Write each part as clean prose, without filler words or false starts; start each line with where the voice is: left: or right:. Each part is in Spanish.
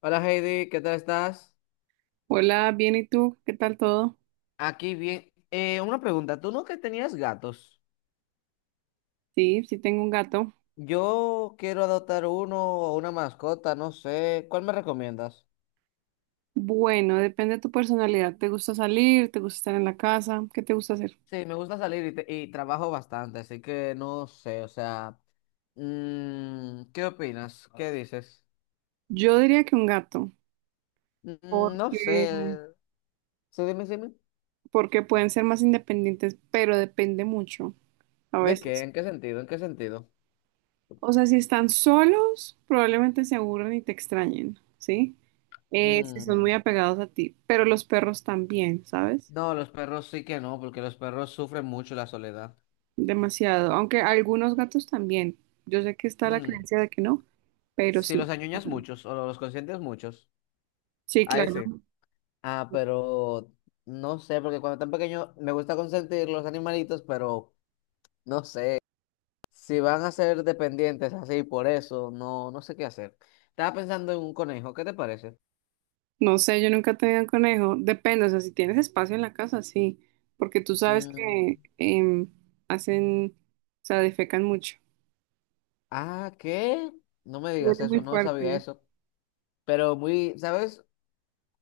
left: Hola Heidi, ¿qué tal estás?
right: Hola, bien, ¿y tú? ¿Qué tal todo?
left: Aquí bien. Una pregunta, ¿tú no que tenías gatos?
right: Sí, sí tengo un gato.
left: Yo quiero adoptar uno o una mascota, no sé. ¿Cuál me recomiendas?
right: Bueno, depende de tu personalidad. ¿Te gusta salir? ¿Te gusta estar en la casa? ¿Qué te gusta hacer?
left: Sí, me gusta salir y, y trabajo bastante, así que no sé, o sea, ¿qué opinas? ¿Qué dices?
right: Yo diría que un gato,
left: Mm, no
right: porque,
left: sé. Sí, dime, dime.
right: porque pueden ser más independientes, pero depende mucho a
left: ¿De qué?
right: veces.
left: ¿En qué sentido? ¿En qué sentido?
right: O sea, si están solos, probablemente se aburran y te extrañen, ¿sí? Si son
left: Mm,
right: muy apegados a ti, pero los perros también, ¿sabes?
left: no, los perros sí que no, porque los perros sufren mucho la soledad.
right: Demasiado, aunque algunos gatos también. Yo sé que está la
left: Mm.
right: creencia de que no, pero
left: Si los
right: sí.
left: añoñas muchos o los consientes muchos,
right: Sí,
left: a
right: claro.
left: ese. Ah, pero no sé, porque cuando están pequeños me gusta consentir los animalitos, pero no sé. Si van a ser dependientes así, por eso, no, no sé qué hacer. Estaba pensando en un conejo, ¿qué te parece?
right: No sé, yo nunca he tenido un conejo. Depende, o sea, si tienes espacio en la casa, sí. Porque tú sabes
left: Mm,
right: que hacen, o sea, defecan mucho.
left: ah, ¿qué? No me digas
right: Huele muy
left: eso, no sabía
right: fuerte.
left: eso. Pero muy, ¿sabes?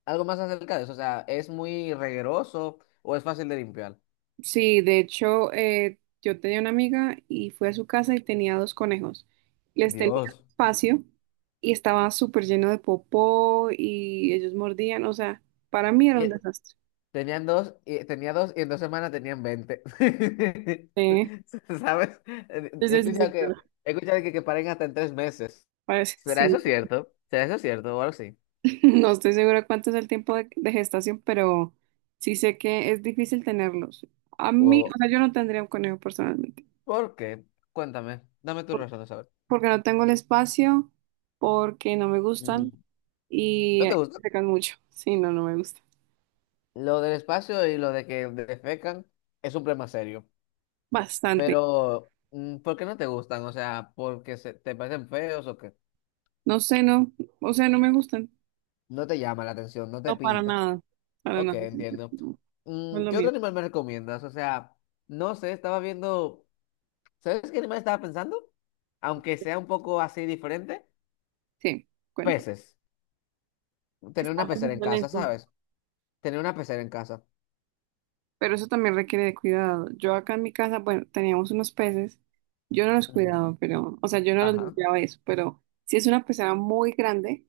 left: Algo más acerca de eso, o sea, ¿es muy regueroso o es fácil de limpiar?
right: Sí, de hecho, yo tenía una amiga y fui a su casa y tenía dos conejos. Les tenía
left: Dios.
right: espacio y estaba súper lleno de popó y ellos mordían, o sea, para mí era
left: Y,
right: un
left: e
right: desastre.
left: Tenían dos, tenía dos y en dos semanas tenían 20
right: Sí,
left: ¿Sabes?
right: sí,
left: He
right: sí,
left: escuchado
right: sí, claro.
left: que que paren hasta en 3 meses.
right: Parece,
left: ¿Será eso
right: sí.
left: cierto? ¿Será eso cierto? O algo así.
right: No estoy segura cuánto es el tiempo de gestación, pero sí sé que es difícil tenerlos. A mí,
left: ¿O
right: o sea, yo no tendría un conejo personalmente,
left: por qué? Cuéntame. Dame tus
right: por-
left: razones, a ver.
right: porque no tengo el espacio, porque no me gustan
left: Mm,
right: y
left: ¿no te gusta?
right: secan mucho. Sí, no, no me gusta.
left: Lo del espacio y lo de que defecan es un problema serio.
right: Bastante.
left: Pero, mm, ¿por qué no te gustan? O sea, ¿porque se, te parecen feos o qué?
right: No sé, no, o sea, no me gustan.
left: No te llama la atención, no te
right: No, para
left: pinta.
right: nada, para
left: Ok,
right: nada.
left: entiendo.
right: No, no es
left: Mm,
right: lo
left: ¿qué otro
right: mío.
left: animal me recomiendas? O sea, no sé, estaba viendo. ¿Sabes qué animal estaba pensando? Aunque sea un poco así diferente,
right: Sí, cuento.
left: peces. Tener una
right: Estaba
left: pecera en
right: pensando en
left: casa,
right: eso.
left: ¿sabes? Tener una pecera en casa.
right: Pero eso también requiere de cuidado. Yo acá en mi casa, bueno, teníamos unos peces. Yo no los
left: Ujú.
right: cuidaba, pero, o sea, yo no los
left: Ajá.
right: limpiaba eso, pero si es una pecera muy grande,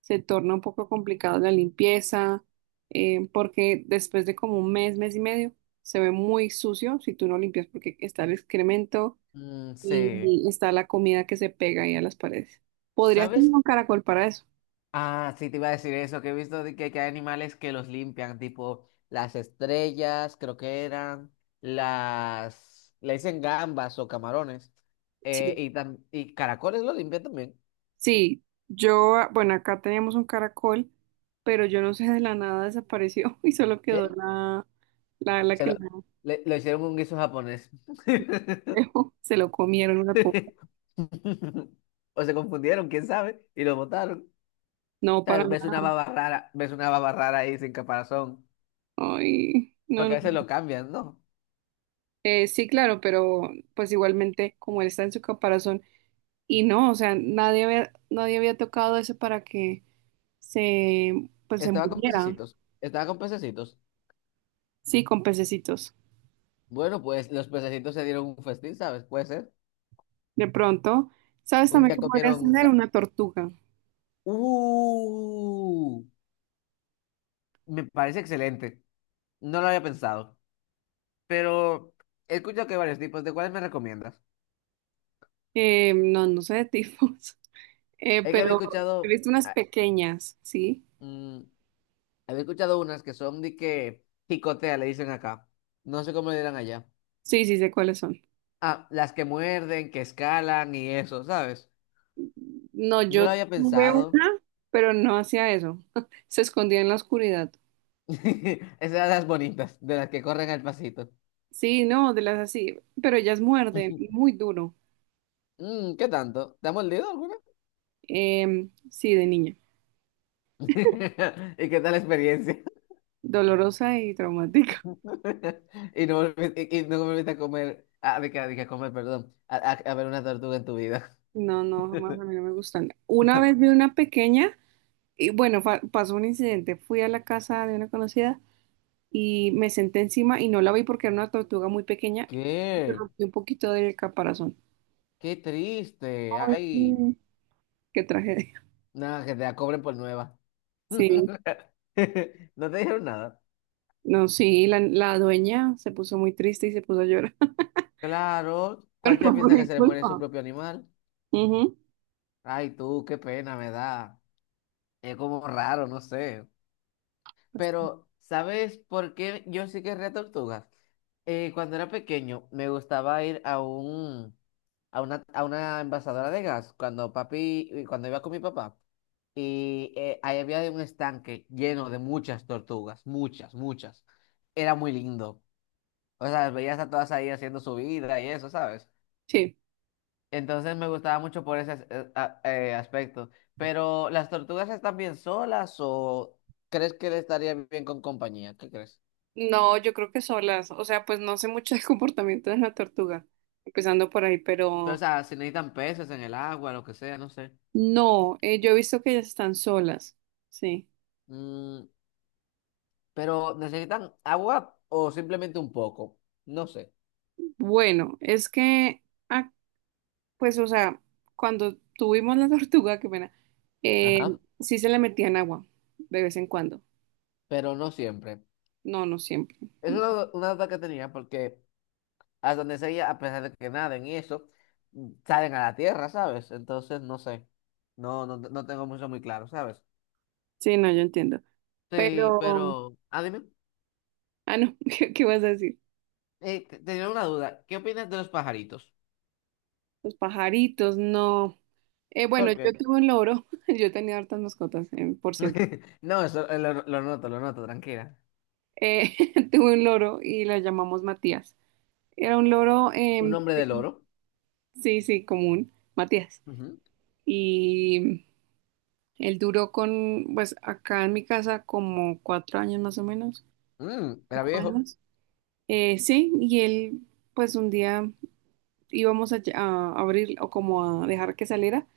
right: se torna un poco complicado la limpieza, porque después de como un mes, mes y medio, se ve muy sucio si tú no limpias, porque está el excremento
left: Mm, sí.
right: y está la comida que se pega ahí a las paredes. Podrías
left: ¿Sabes?
right: tener un caracol para eso.
left: Ah, sí, te iba a decir eso, que he visto de que hay animales que los limpian, tipo las estrellas, creo que eran, las... Le dicen gambas o camarones.
right: Sí.
left: Y caracoles lo limpian también.
right: Sí, yo, bueno, acá teníamos un caracol, pero yo no sé, de la nada desapareció y solo quedó
left: ¿Qué?
right: la,
left: Se
right: que
left: lo,
right: la
left: lo hicieron un guiso japonés.
right: dejó. Se lo comieron una poco.
left: O se confundieron, quién sabe, y lo botaron. O
right: No,
left: sea,
right: para nada.
left: ves una baba rara ahí sin caparazón.
right: Ay, no,
left: Porque a
right: no.
left: veces lo cambian, ¿no?
right: Sí, claro, pero pues igualmente, como él está en su caparazón, y no, o sea, nadie había tocado eso para que se, pues se muriera.
left: Estaba con pececitos.
right: Sí, con pececitos.
left: Bueno, pues los pececitos se dieron un festín, ¿sabes? Puede ser.
right: De pronto, ¿sabes
left: Un
right: también
left: día
right: que podrías
left: comieron...
right: tener una tortuga?
left: ¡Uh! Me parece excelente. No lo había pensado. Pero he escuchado que hay varios tipos. ¿De cuáles me recomiendas?
right: No, no sé de tifos.
left: Es que había
right: Pero he
left: escuchado...
right: visto unas pequeñas, ¿sí?
left: mm, Había escuchado unas que son de que picotea, le dicen acá. No sé cómo le dirán allá.
right: Sí, sí, sé cuáles son.
left: Ah, las que muerden, que escalan y eso, ¿sabes?
right: No,
left: No
right: yo
left: lo había
right: tuve
left: pensado.
right: una, pero no hacía eso. Se escondía en la oscuridad.
left: Esas eran las bonitas, de las que corren al pasito.
right: Sí, no, de las así, pero ellas muerden muy duro.
left: Mm, ¿qué tanto? ¿Te ha mordido alguna?
right: Sí, de niña.
left: ¿Y qué tal la experiencia?
right: Dolorosa y traumática.
left: Y no volviste, no volviste a comer, ah, de que a comer, perdón, a ver una tortuga en tu vida.
right: No, no, jamás a mí no me gustan. Una vez vi una pequeña y bueno, pasó un incidente. Fui a la casa de una conocida y me senté encima y no la vi porque era una tortuga muy pequeña y me
left: ¿Qué?
right: rompí un poquito del caparazón.
left: Qué triste.
right: Ay,
left: Ay,
right: sí. Qué tragedia.
left: nada, que te la cobren por nueva.
right: Sí,
left: No te dijeron nada.
right: no, sí, la dueña se puso muy triste y se puso a llorar,
left: Claro,
right: pero
left: cualquiera
right: no fue
left: piensa que
right: mi
left: se le muere su
right: culpa.
left: propio animal.
right: Ujú.
left: Ay, tú, qué pena me da. Es como raro, no sé. Pero, ¿sabes por qué yo sí querría tortugas? Cuando era pequeño, me gustaba ir a un, a una envasadora de gas, cuando papi, cuando iba con mi papá. Y ahí había un estanque lleno de muchas tortugas, muchas, muchas. Era muy lindo. O sea, las veías a todas ahí haciendo su vida y eso, sabes.
right: Sí.
left: Entonces me gustaba mucho por ese aspecto. Pero, ¿las tortugas están bien solas o crees que le estaría bien con compañía? ¿Qué crees?
right: No, yo creo que solas. O sea, pues no sé mucho del comportamiento de la tortuga, empezando por ahí,
left: Pero, o
right: pero
left: sea, si necesitan peces en el agua, lo que sea, no sé.
right: no, yo he visto que ellas están solas. Sí.
left: Mm, pero, ¿necesitan agua o simplemente un poco? No sé.
right: Bueno, es que, ah, pues, o sea, cuando tuvimos la tortuga, qué pena, eh,
left: Ajá.
right: sí se le metían agua de vez en cuando.
left: Pero no siempre.
right: No, no siempre.
left: Es una duda que tenía porque a donde sea, a pesar de que naden y eso, mm, salen a la tierra, ¿sabes? Entonces, no sé. No tengo mucho muy claro, ¿sabes?
right: Sí, no, yo entiendo.
left: Sí,
right: Pero,
left: pero, ah, dime,
right: no, ¿qué, vas a decir?
left: tenía una duda. ¿Qué opinas de los pajaritos?
right: Los pajaritos, no. Bueno,
left: ¿Por qué?
right: yo tuve un loro, yo tenía hartas mascotas, por cierto.
left: No, eso lo noto, tranquila.
right: Eh, Tuve un loro y lo llamamos Matías. Era un loro,
left: Un hombre del oro.
right: sí, sí, común, Matías.
left: Ujú.
right: Y él duró con, pues acá en mi casa como 4 años más o menos,
left: Mm, era
right: cinco
left: viejo.
right: años. Sí, y él, pues un día íbamos a, a abrir o como a dejar que saliera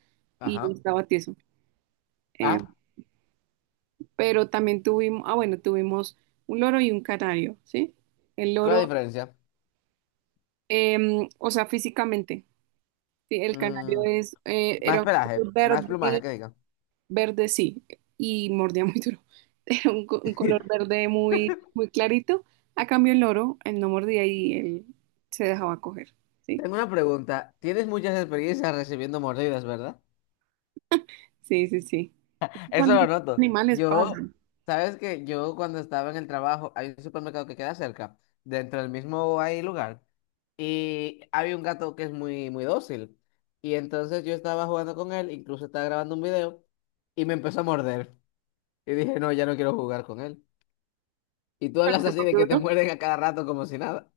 right: y
left: Ajá.
right: estaba tieso. Eh,
left: Ah,
right: pero también tuvimos, bueno, tuvimos un loro y un canario, ¿sí? El
left: ¿cuál es la
right: loro,
left: diferencia?
right: o sea, físicamente, sí, el canario
left: Mm,
right: es, era
left: más
right: un
left: pelaje,
right: color
left: más plumaje
right: verde,
left: que diga.
right: verde, sí, y mordía muy duro, era un, un color verde muy, muy clarito, a cambio el loro, él no mordía y él se dejaba coger, ¿sí?
left: Tengo una pregunta. Tienes muchas experiencias recibiendo mordidas, ¿verdad?
right: Sí, sí, sí.
left: Eso
right: Cuando
left: lo
right: los
left: noto.
right: animales
left: Yo,
right: pasan,
left: sabes que yo cuando estaba en el trabajo, hay un supermercado que queda cerca, dentro del mismo hay lugar, y había un gato que es muy, muy dócil. Y entonces yo estaba jugando con él, incluso estaba grabando un video, y me empezó a morder. Y dije, no, ya no quiero jugar con él. Y tú hablas así
right: ¿súper
left: de que te
right: duro?
left: muerden a cada rato como si nada.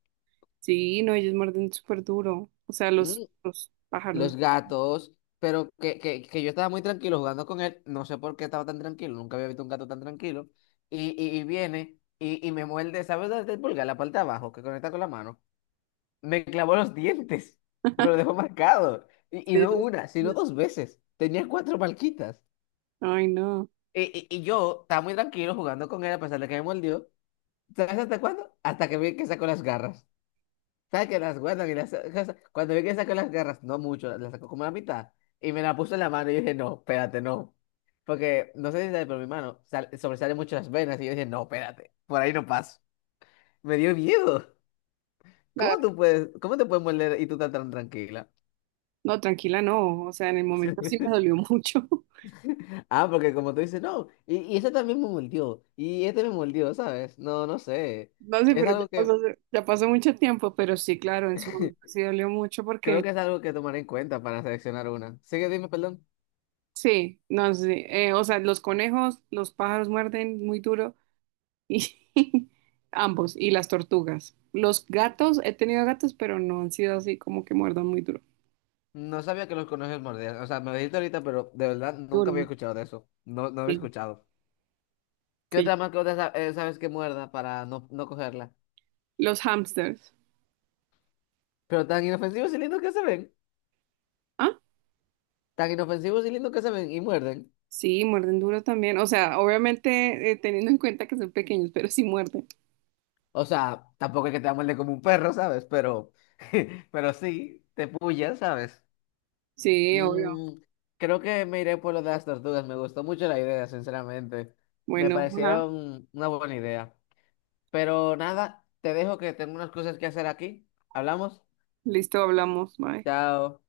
right: Sí, no, ellos muerden súper duro, o sea, los pájaros.
left: Los gatos, pero que yo estaba muy tranquilo jugando con él, no sé por qué estaba tan tranquilo, nunca había visto un gato tan tranquilo, y viene y me muerde, ¿sabes dónde está el pulgar? La parte de abajo, que conecta con la mano, me clavó los dientes, me lo dejó marcado, y no
right: ellos-
left: una, sino dos veces, tenía cuatro marquitas,
right: Ay, no.
left: y, y yo estaba muy tranquilo jugando con él a pesar de que me mordió, ¿sabes hasta cuándo? Hasta que vi que sacó las garras. ¿Sabes que las guardan y las saca-? Cuando vi que sacó las garras, no mucho, las sacó como la mitad. Y me la puso en la mano y yo dije, no, espérate, no. Porque no sé si sabes, pero mi mano sobresale mucho las venas. Y yo dije, no, espérate, por ahí no paso. Me dio miedo.
right: Ah,
left: ¿Cómo tú puedes, cómo te puedes morder y tú estás tan tranquila?
right: no, tranquila, no. O sea, en el momento sí me dolió mucho.
left: Ah, porque como tú dices, no. Y ese también me mordió. Y este me mordió, ¿sabes? No, no sé.
right: No sé,
left: Es
right: pero ya
left: algo que
right: pasó, ya pasó mucho tiempo, pero sí, claro, en su momento sí dolió mucho
left: creo
right: porque
left: que es algo que tomar en cuenta para seleccionar una. Sigue, dime, perdón.
right: sí, no sé. O sea, los conejos, los pájaros muerden muy duro y ambos, y las tortugas. Los gatos, he tenido gatos, pero no han sido así como que muerdan muy duro.
left: No sabía que los conejos mordían. O sea, me lo dijiste ahorita, pero de verdad nunca había
right: Duro,
left: escuchado de eso. No, no había
right: sí,
left: escuchado. ¿Qué
right: sí.
left: otra mascota sabes que muerda para no, no cogerla?
right: Los hamsters.
left: Pero tan inofensivos y lindos que se ven.
right: Ah,
left: Tan inofensivos y lindos que se ven y muerden.
right: sí, muerden duro también. O sea, obviamente teniendo en cuenta que son pequeños, pero sí muerden.
left: O sea, tampoco es que te muerde como un perro, ¿sabes? Pero, pero sí, te pullan, ¿sabes?
right: Sí, obvio.
left: Mm, creo que me iré por lo de las tortugas. Me gustó mucho la idea, sinceramente. Me
right: Bueno, hola.
left: parecieron una buena idea. Pero nada, te dejo que tengo unas cosas que hacer aquí. ¿Hablamos?
right: Listo, hablamos. Bye.
left: Chao.